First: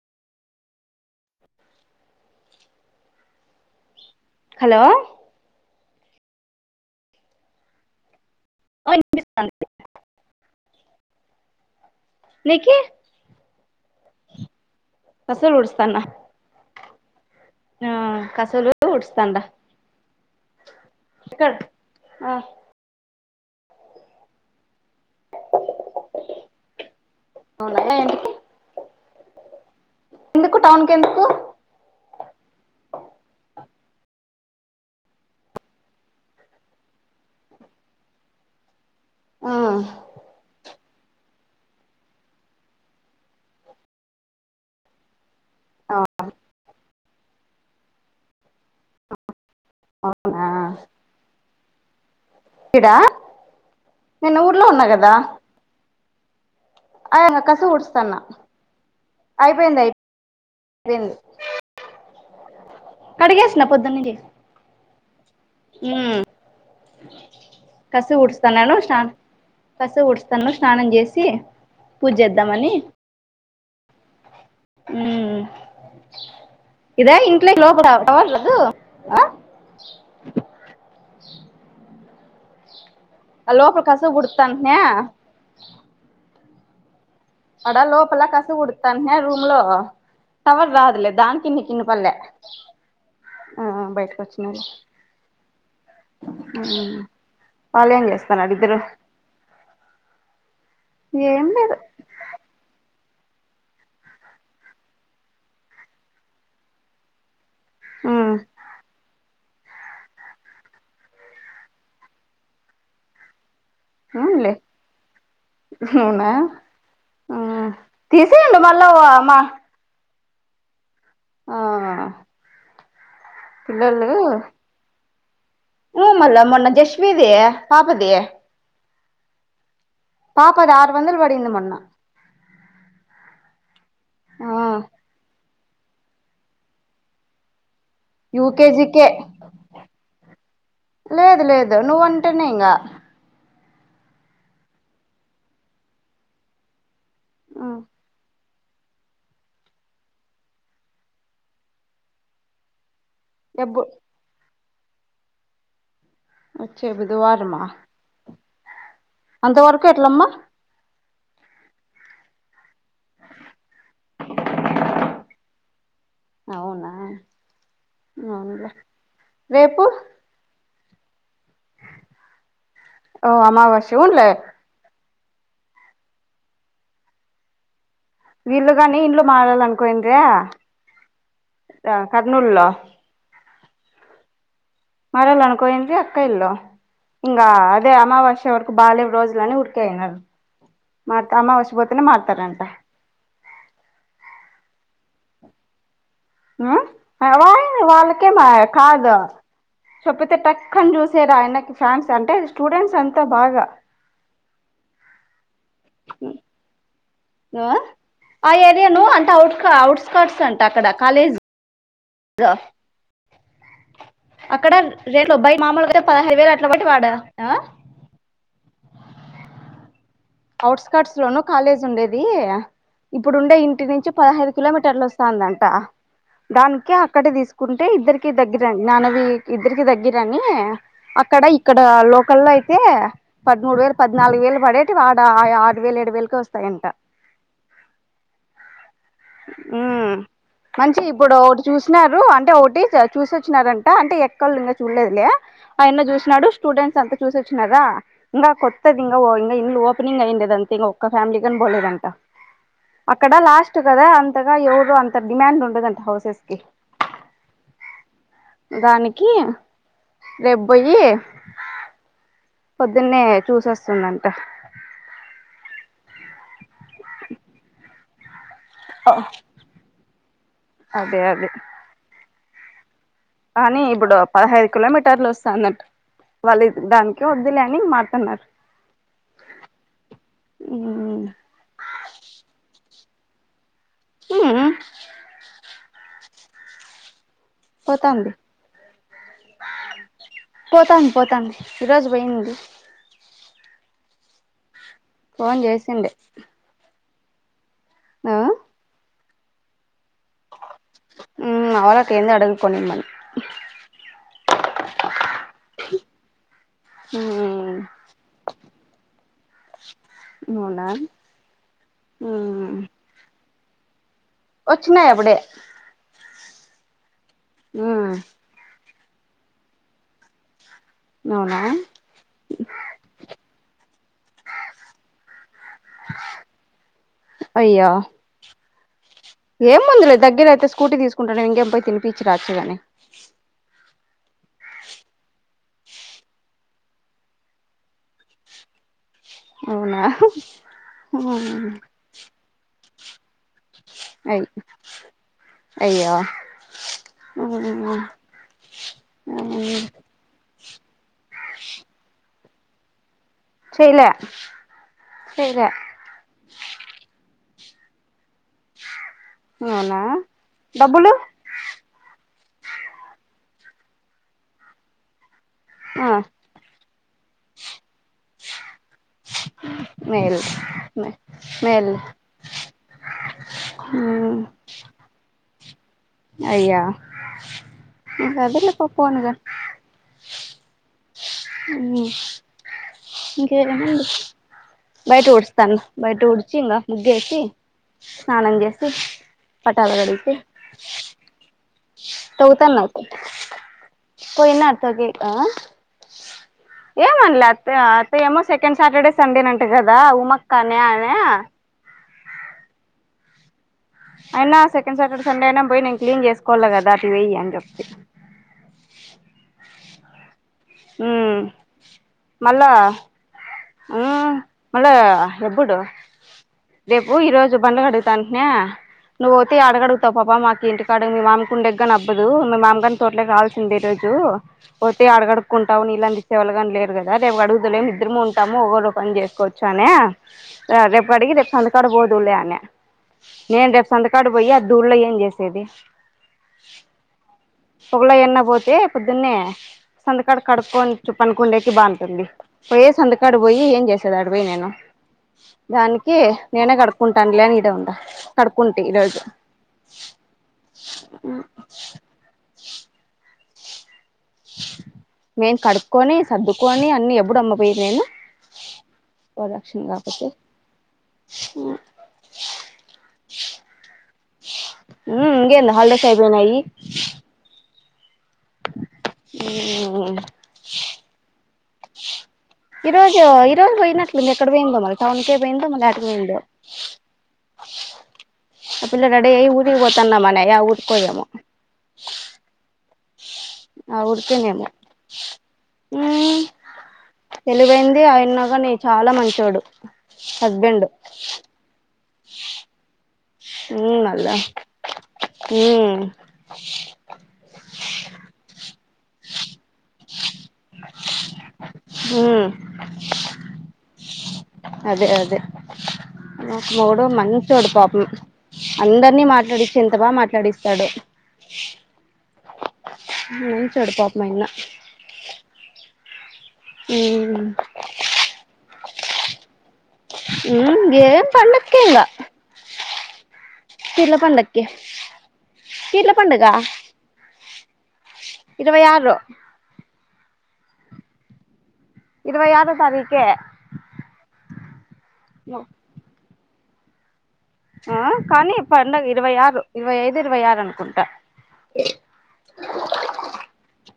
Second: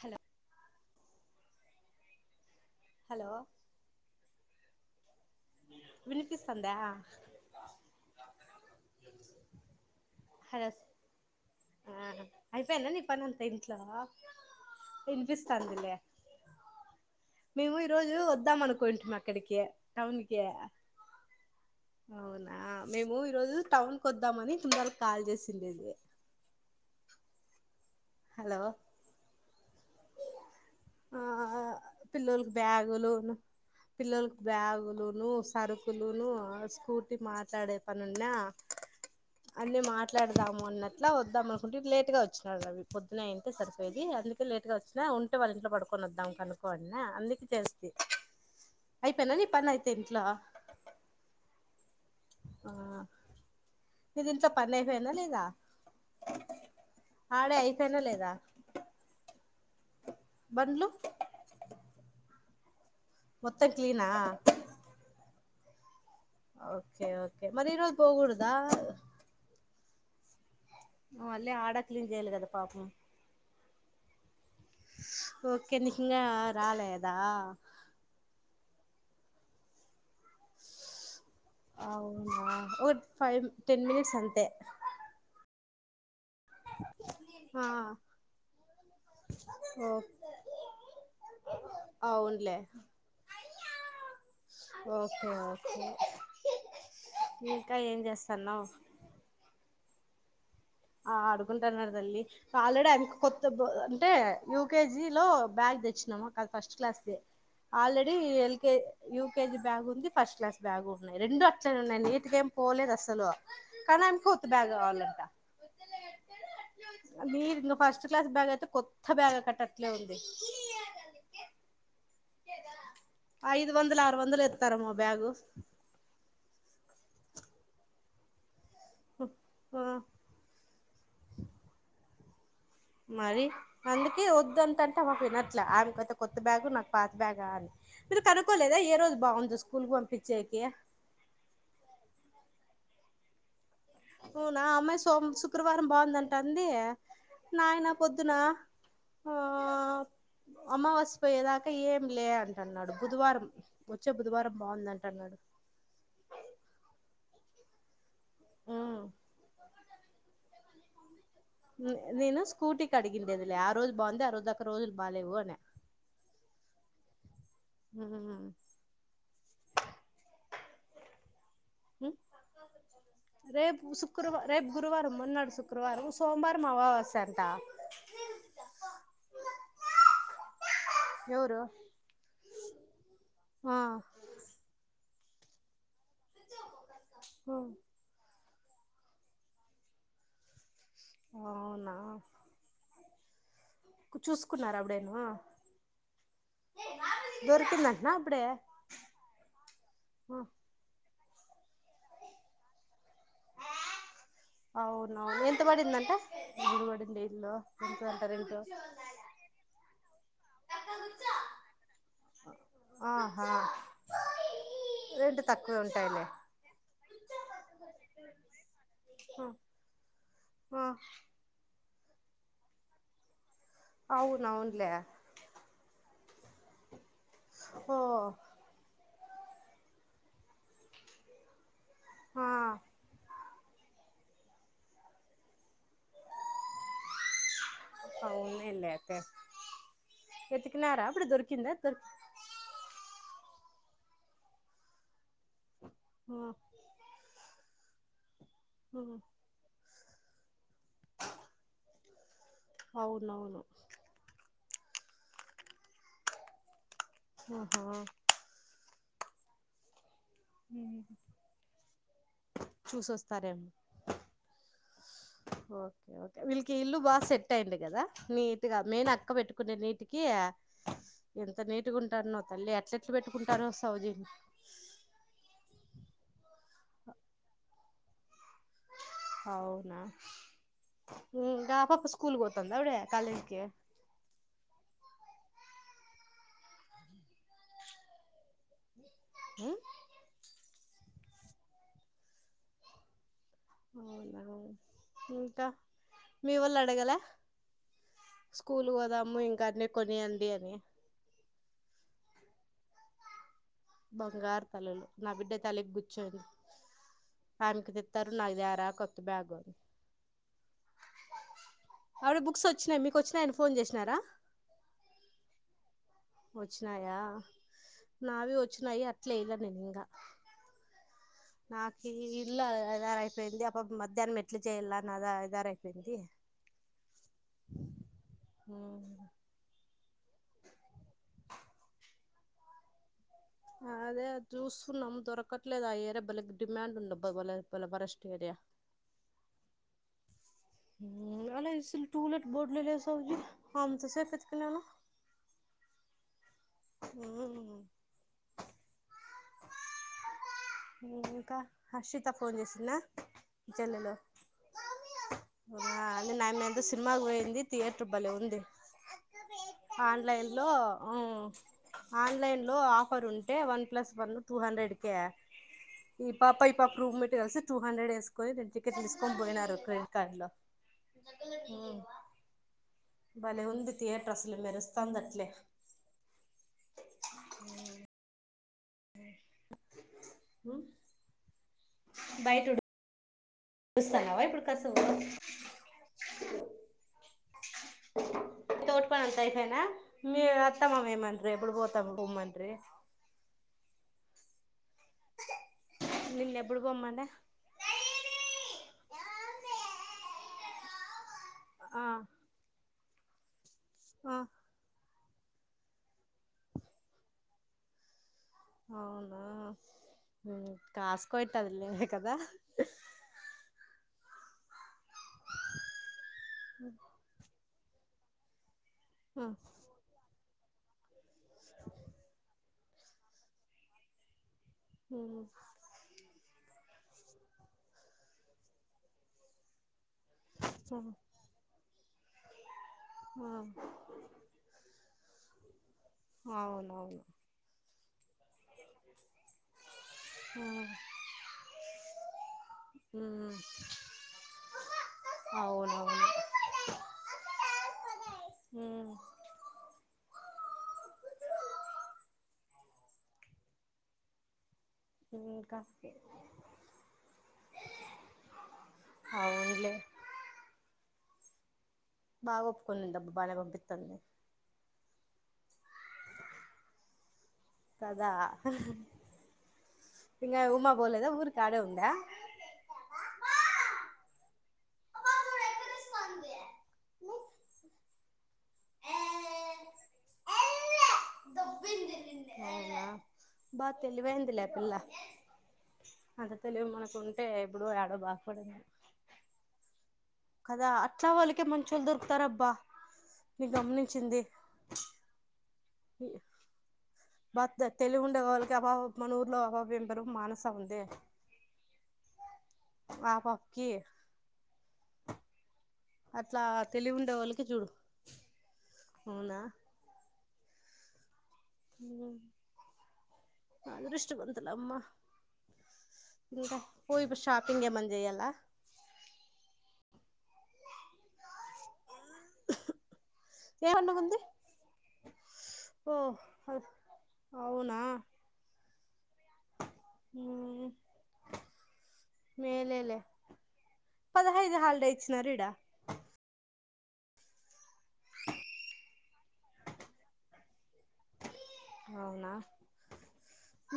Hello hello hello వినిపిస్తందా. ఆ వినిపిస్తాంది హరస్ ఆహ నీకి అయిపోయిందా నీ పని అంత ఇంట్ల విన్ కసులు తినిపిస్తాందిలే ఊడుస్తాన్న మేము ఈ ఆ రోజు ఒద్దాం కసులు అనుకుంటానా ఊడుస్తాండ అక్కడికే టౌన్ కి ఎక్కడ ఆ అవునా మేము ఈరోజు టౌన్ కు ఓద్దామని తుందల్ కాయిల్ జేసిందెందే అవునా ఎన్ హలో ఎందుకు టౌన్కు కేందు ఆ పిల్లోల్కి బ్యాగులు ను పిల్లోల్కు బ్యాగూలును సరుకులునూ ఆ స్కూటీ మాట్లాడే పనున్న ఆ అన్ని మా మాట్లాడదాము అన్నట్లా వోద్దాం అనుకుంటి లేట్గా ఒచ్చినాడు అవి పొద్దునాయింటే సరిపోయేది అందుకే లేట్ ఇ ఒచ్చిన ఉంటే వాళ్ళ ఇంట్లో పడుకొని ఒద్దాం కనుక్కడినా అందుకు చేస్తి అయిపోనా పి పని అయితే ఇట్లా అవునా ఆ ఇడా నేను మీదింట్లో ఊర్లో పని ఉన్నా అయిపోయిన్ద లేదా అ ఆడే కసు అయిపోయినా కుడ్స్తాన్న లేదా అయిపోయింది అయిపో బండ్లు కడిగేస్న మొత్తం పొద్దున్నె క్లీనా లే ఊమ్ ఓకే ఓకే మరి ఈరోజు కసు పోకూడదా ఉడుస్తన్నాను సం కసు ఉడుస్తాను స్నానం జేసీ మళ్ళీ ఆడ క్లీన్ పూజ్ చేయాలి కదా జేద్దాంమని పాపం ఉమ్ ఓకే నీకు ఇంగా రాలేదా ఇదే ఇంట్లో లోపల [unintelligible] అ అవునా ఓర్ ఫైమ్ లోపల టెన్ కసువు మినట్స్ అంతే ఊడుత్తాంట్నా అ అడా లోపల కసు ఉడుతాన్ట్నే రూమ్ లో ఓ తవర్ రాద్లే దాన్కి నిక్ ఇనాపల్లె అవునులే ఆ బైట్కోచ్చిన ఊ ఓకే ఓకే ఇంకా ఏం పాలెం జేస్తానారు చేస్తాన్నావ్ ఇద్రును ఆ ఏం లేదు డుకుంటాన్నరు దల్లి పాలడామ్ అ కొత్త బో అంటే యూకేజీ లో బ్యాగ్ దెచ్చినామ కాద్ ఫస్ట్ క్లాస్ దె already um ఎల్కె you KG bag ఉంది ఫస్ట్ క్లాస్ బ్యాగ్ ఉన్నాయి రెండు అట్లనే ఉన్నాయి నీటిగేం పోలేదు అసలు కనీ అనిక్ కొత్త అవునులే బ్యాగ్ గావాలంట అవునా ఆ [unintelligible] ఫస్ట్ క్లాస్ బ్యాగ్ తీసేయండి అయితే మళ్ళా కొత్త బ్యాగ్ మా అక్కట్ట ఆట్లే ఉంది ఆ ఐదు వందలు ఆరు వందలు ఎస్తరామ్మా బ్యాగు ఉ మల్ల మొన్న జశ్వి ది పాప ది ఆ పాపది ఆరు వందలు పడింది మొన్న మరి అందుకే ఆ వద్దుంతంటే మా వినట్లే ఆమెకి అయితే కొత్త బ్యాగు నాకు పాత బ్యాగ అని మీరు కనుక్కకోలేద ఏ యూకేజీకే రోజు బాగుందో స్కూల్కి పంపించేకి లేదు లేదు నువ్వటేనే ఇంగ ఉనా అమ్మాయి సోమ శుక్రవారం బాగుందంట అంది నయన పొద్దునా ఆ అమావస్య పోయేదాకా ఏం లే అంట అన్నాడు బుధవారం ఎబ్బు వచ్చే బుధవారం బాగుంది అంట అన్నాడు వచ్చే బుధవారమ ఉమ్ అంతవరకు ఎట్లమ్మ నేన స్కూటీ అడిగిందిలే ఆరోజు బాగుంది ఆ రోజు అక్క రోజులు బాలేవు అన అవున ఆ రేపు ఓ రేపు అమావాస్య ఉన్లే శుక్రవ రే గురువారం మన్నాడు శుక్రవారం సోమవారం అవావాసాంట వీళ్ళు గాని ఇల్లు మారాలని [unintelligible] ఎవరు కర్నూలులో ఆ మరాలనీ [unintelligible] ఇంగా అదే అమావాస్య వరకు బలేవు రోజులని ఉడికే అయినారు మత అమావాస అవునా పోతేనే మారతారంట చూసుకున్నార అప్పుడేను వా దొరికిందంటనా అప్పుడే వాళ్ళకమీ కాదు [unintelligible] టక్ అని [unintelligible] ఆయనకి ఫ్యాన్స్ అంటే స్టూడెంట్స్ అంతా బాగా అవునవును ఎంత పడింది అంట [unintelligible] ఆ ఏరియాను అంటే అఔట్స్కర్ట్స్ అంట అక్కడ కాలేజ్ ఆహా అక్కడ రెండు రెంట్ అబ్బాయి తక్కువే మామూలుగా ఆయితే ఉంటాయిలే పదహైదు వేలు అట్ల బట్టి వాడా ఆ [unintelligible] లోనూ కాలేజ్ ఉండేది ఇప్పుడుండే ఇంటి నించి పదహైదు అవునవునులే కిలోమీటర్లు వస్తంది [unintelligible] దానికి అక్కడే తీసుకుంటే ఓ ఇద్దరికి దగ్గిరండి నానవి ఇద్దరికి దగ్గిర అని అక్కడ ఇక్కడ లోకల్ ఆ అయితే పదమూడు వేలు పద్నాలుగు వేలు పడే వాడ ఆరు వేలు ఏడు వేలకే వస్తాయంట అవునులే అయితే ఉ మంచి వెతికినారా అప్పుడు ఇప్పుడు ఒకటి దొరికిందా దొరికి చూసినారు అంటే ఒకటి చూస వచ్చినారంట అంటే ఎక్కళు ఇంకా చూడలేదులే ఆయన చూసినడు స్టూడెంట్స్ అంత చూసొచ్చినారా ఇంకా కొత్తది ఇంక [unintelligible] ఇల్లు ఓపెనింగ్ అయిండేదంతే ఇంకా ఒక్క ఫ్యామిలీ కూడా పోలేదంట అక్కడ అవునవును లాస్ట్ కదా ఏ అంతగ ఎవరు అంత డిమాండ్ ఉండదంట హౌసెస్ కి ఆహా దానికి రేప్బోయ్యి చూసొస్తారే చూసొస్తుందంట ఓకే ఓకే వీళ్ళకి ఈ ఇల్లు బా సెట్ అయింది కదా నీ ది మెయిన్ అక్క పెట్టుకునే నీటికి అదే అదే ఎంత నీట్గా ఉంటానో తల్లి అట్లే ఎట్ల పెట్టుకుంటారో సౌజి పటర్లు వస్తాదంట వాళ్ళు దానికి వద్దులే అని మారాతన్నారు అవునా ఉమ్ ఇంగ ఆ పాప స్కూల్ కి పోతుందా కాలేజ్ కి మ్మ్ పోతాంది మ్మ్ పోతాంది పోతాంది ఈరోజు పోయింది అవునా ఫోన్ ఇంకా చేసిండే మీ వొళ్ళు అడగల ఆ స్కూల్ కి పోదాము ఇంకా అన్ని కొనియండి అని మ్మ్ మా వాళ్ళు అట్లేంది అడగరు కొనిమ్మని బంగారు తల్లులు నా బిడ్డ తలెక్కి కుచ్చోదు మ్మ్ ఆమెకి తేత్తారు నాకు త్యార కొత్త బ్యాగ్ అవునా అవును బుక్స్ మ్మ్ వచ్చినాయి మీకు వచ్చినాయని ఫోన్ చేసినారా వచ్చినయి అప్పుడే వచ్చినాయా మ్మ్ నావి వచ్చినాయి అట్లే ఏల్లలే నేను ఇంగ అవునా నాకు ఈ ఇల్లు అదారు అయిపోయింది ఆ పాప మధ్యాహ్నం ఎట్ల చేయాల అదా అదారు అయిపోయింది అయ్యో మ్మ్ ఏముందిలే దగ్గర అయితే స్కూటీ తీసుకుంటా నే ఇంకేం పోయి తినిపించిరాచ్చు గాని అదే జుస్తున్నాం దొరకట్లేదు ఆ ఏరియా భలే డిమాండ్ ఉందబ్బ బలే భలే వరెస్ట్ ఏరియా అవునా ఇంగ మ్మ్ లేదు అస్సలు టూలెట్ బోడ్లే లేవు సౌజి అంత సేపు అయ్ వెతికినాను అయ్యో మ్మ్ హు మ్మ్ హు ఇంకా హర్షిత ఫోన్ చేసిన్న సెల్లు చేయలే లో చేయలే ఆహా నిన్న అయమ్మే సినిమాకు పోయింది థియేటర్ భలే ఉంది అవునా ఆన్లైన్ లో డబ్బులు ఉ ఆన్లైన్లో ఆఫర్ ఉంటే one plus one two hundred కే ఆ ఈ పాప ఈ పాప రూమ్మేట్ కలిసి టూ హండ్రెడ్ ఎస్ కొని రెండు టికెట్లు తీసుకొని పోయినారు క్రెడిట్ కార్డ్ మేల్ లో మే మేల్ భలే ఉంది థియేటర్ మ్మ్ అస్సలు మెరుస్తంది అట్లే అయ్యా ఇంక వద్దులే పో పోనీగా మ్మ్ మ్మ్ ఉడుస్తాన్నావా ఇప్పుడు కసువు బయట ఊడుస్తాను బయట ఊడ్చి ఇంగ ముగ్గేసి స్నానం చేసి తోట్ పని అంతా అయిపాయిన పటాలు మీ అత్త మామ ఏమంటారు ఎప్పుడు పో తోగుతన్నాం పోయినారు తొగేకి ఆ నిన్ను ఎప్పుడు పొమ్మనే ఏమన్లే అత్తయ్య ఏమో సెకండ్ సాటర్డే సండేనంట కదా ఉమక్కనే అనే ఆ ఆ అయినా సెకండ్ సాటర్డే సండే అయినా పోయి నేను క్లీన్ చేసుకోవాలి కదా అటు పోయ్యి అని చెప్తి అవునా మ్మ్ కాస్కోయిట్దిలి కదా ఆ మళ్ళా ఎపుడు రేపు ఈ రోజు పండుగాడు అటనే ఆ నువ్వుతే ఏడ అడుగుతావు పాప మాకు ఇంటికిడు మీ మామికుండగ్ని నబ్బదు మీ మామగాని చోట్ల కావాల్సింది ఈరోజు పోతే ఆ అడుగడుకుంటావు నీళ్ళ అ చివలగ లేరు కదా రేపు అడుగుతులేము ఇద్దరము ఉంటాము ఒకరు ఓ పని చేసుకోవచ్చు లే అని రేపు కడిగి రెప్ సంతు కడబోదులేే అనే ఆ నేను రేపు సంతకాడు పోయి ఆ దూర్లో ఏం చేసేది అవునవును పగుల ఎన్న పోతే పొద్దున్నే సంతకాడ ఆ కడుక్కొని పనుకుండేకి బాగుంటుంది పోయే సంతకా డికి ఉమ్ పోయి ఏం చేసేది అడి పోయి నేను దానికి అవునవును నేనే కడుకుంటా అండ్లేని ఇడే ఉంద కడుకుంటే ఉమ్ ఈరోజు ఉ నేను ఇంకా కడుక్కొని సర్దుకొని అన్ని ఎప్పుడు అమ్మపోయది నేను ఓవర్ ఆక్షన్ అవునులే కాపోతే బాగా ఒప్పుకుందిడి అబ్బా బలే పంపితంది మ్మ్ ఇంకేంది హాలిడేస్ అయిపోయినాయి కదా ఉ ఇంగ ఉమా పోలేదా ఊరుకి ఆడే ఉందా ఈ రోజు ఈ రోజు పోయినట్లుంది ఎక్కడ పోయిందో మళ్ళీ టౌన్ కి పోయిందో మళ్ళీ ఏడికి పోయిందో ఆ పిల్ల రెడీ అయ్యి ఊరికి పోతాన్న మనయా ఏ ఊర్కోయమో అవునా బా ఆ తెలివైందిలే ఊరికేనేమో ఆ పిల్ల ఆ అంత తెలివి మనకు ఉంటే ఎప్పుడు తెలివైంది ఆ యాడో అన్నగాని బాగుపడేది చాలా మంచోడు హస్బెండ్ కదా అట్లా వాళ్ళకే మంచోళ్ళ దొరుకుతారబ్బా నేను ఉమ్ మళ్ళా గమనించింది ఉమ్ బాగా తెలివి ఉండే వాళ్ళకి మన ఊర్లో విబరు మానస ఉందే ఉమ్ ఆ పాపకి అదే అదే అట్లా మొగుడు తెలివి ఉండే వాళ్ళకి మంచోడు చూడు పాపం అందరినీ అవునా మాట్లాడించి ఎంత బాగా మాట్లాడిస్తాడు ఉమ్ మంచోడు పాపం ఆయన అదృష్టవంతులమ్మ ఇంకా పోయి ఉమ్ ఇప్పుడు షాపింగ్ చేయాలా ఉమ్ ఏం పండక్కేకిగా ఏ పిర్ల పండుగ ఉంది పండగకి ఓ అదే అవునా ఇరవై ఆరు ఉమ్ ఇరవై ఆరో మేలే లే తారీఖే పదహైదు హాలిడే ఇచ్చినారా ఈడ ఆ కానీ ఇప్పుడు పండగ ఇరవై ఆరు ఇరవై ఐదు ఇరవై ఆరు అనుకుంటా అవునా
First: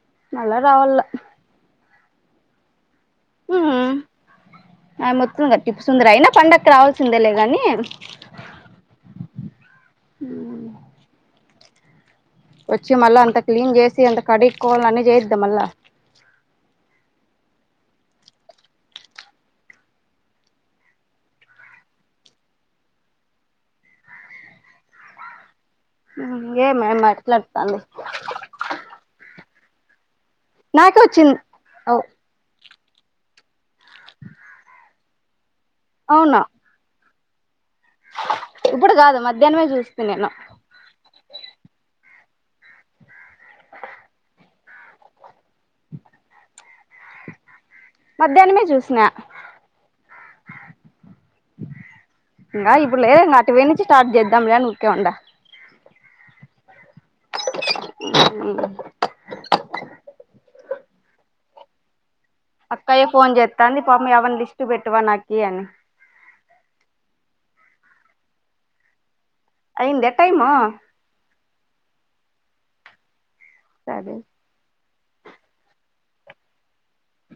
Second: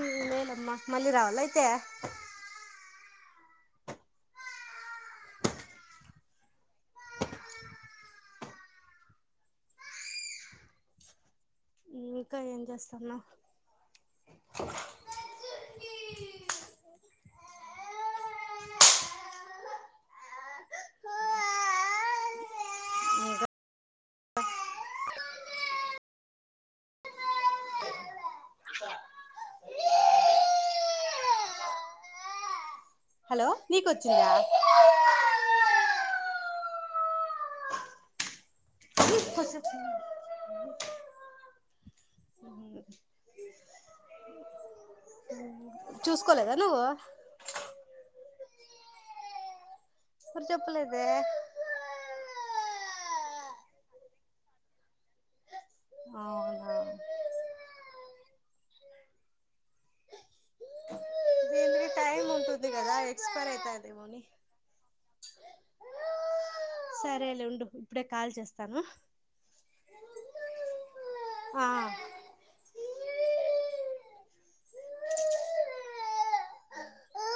ఈ మళ్ళా లేలమ్మా రావాల మళ్ళీ రావాలయితే ఉమ్ ఆమె మొత్తం ఇగ టిప్పు సుందరి అయినా పండకు రావాల్సిందేలే గాని అవు ఉ వచ్చి మళ్ళా అంత క్లీన్ చేసి అంత కడుగోవాలి అని చేయొద్దా మళ్ళా అ ఇకా ఏమి మ అట్లాంటావు నాకే వచ్చింది అ ఓ హలో నీకు వచ్చింద అవునా ఇప్పుడు కాదు మధ్యాహ్నమే చూస్తీ నేను చూసుకోలేదా నువ్వు మధ్యాహ్నమే చూసిన ఎప్పుడు చెప్పలేదే ఇంకా ఇప్పుడు లేదు అటు వే నుంచి స్టార్ట్ చేద్దాంలే అని ఊరికే ఉన్న అవునా ఇది టైం ఉంది అక్కయే ఫోన్ చేస్తాంది మమ్మీ అవని లిస్ట్ పెట్టువా నాకి అని సరేలే ఉండు ఇప్పుడే కాల్ చేస్తాను అయిందా టైము ఆ సరే ఆ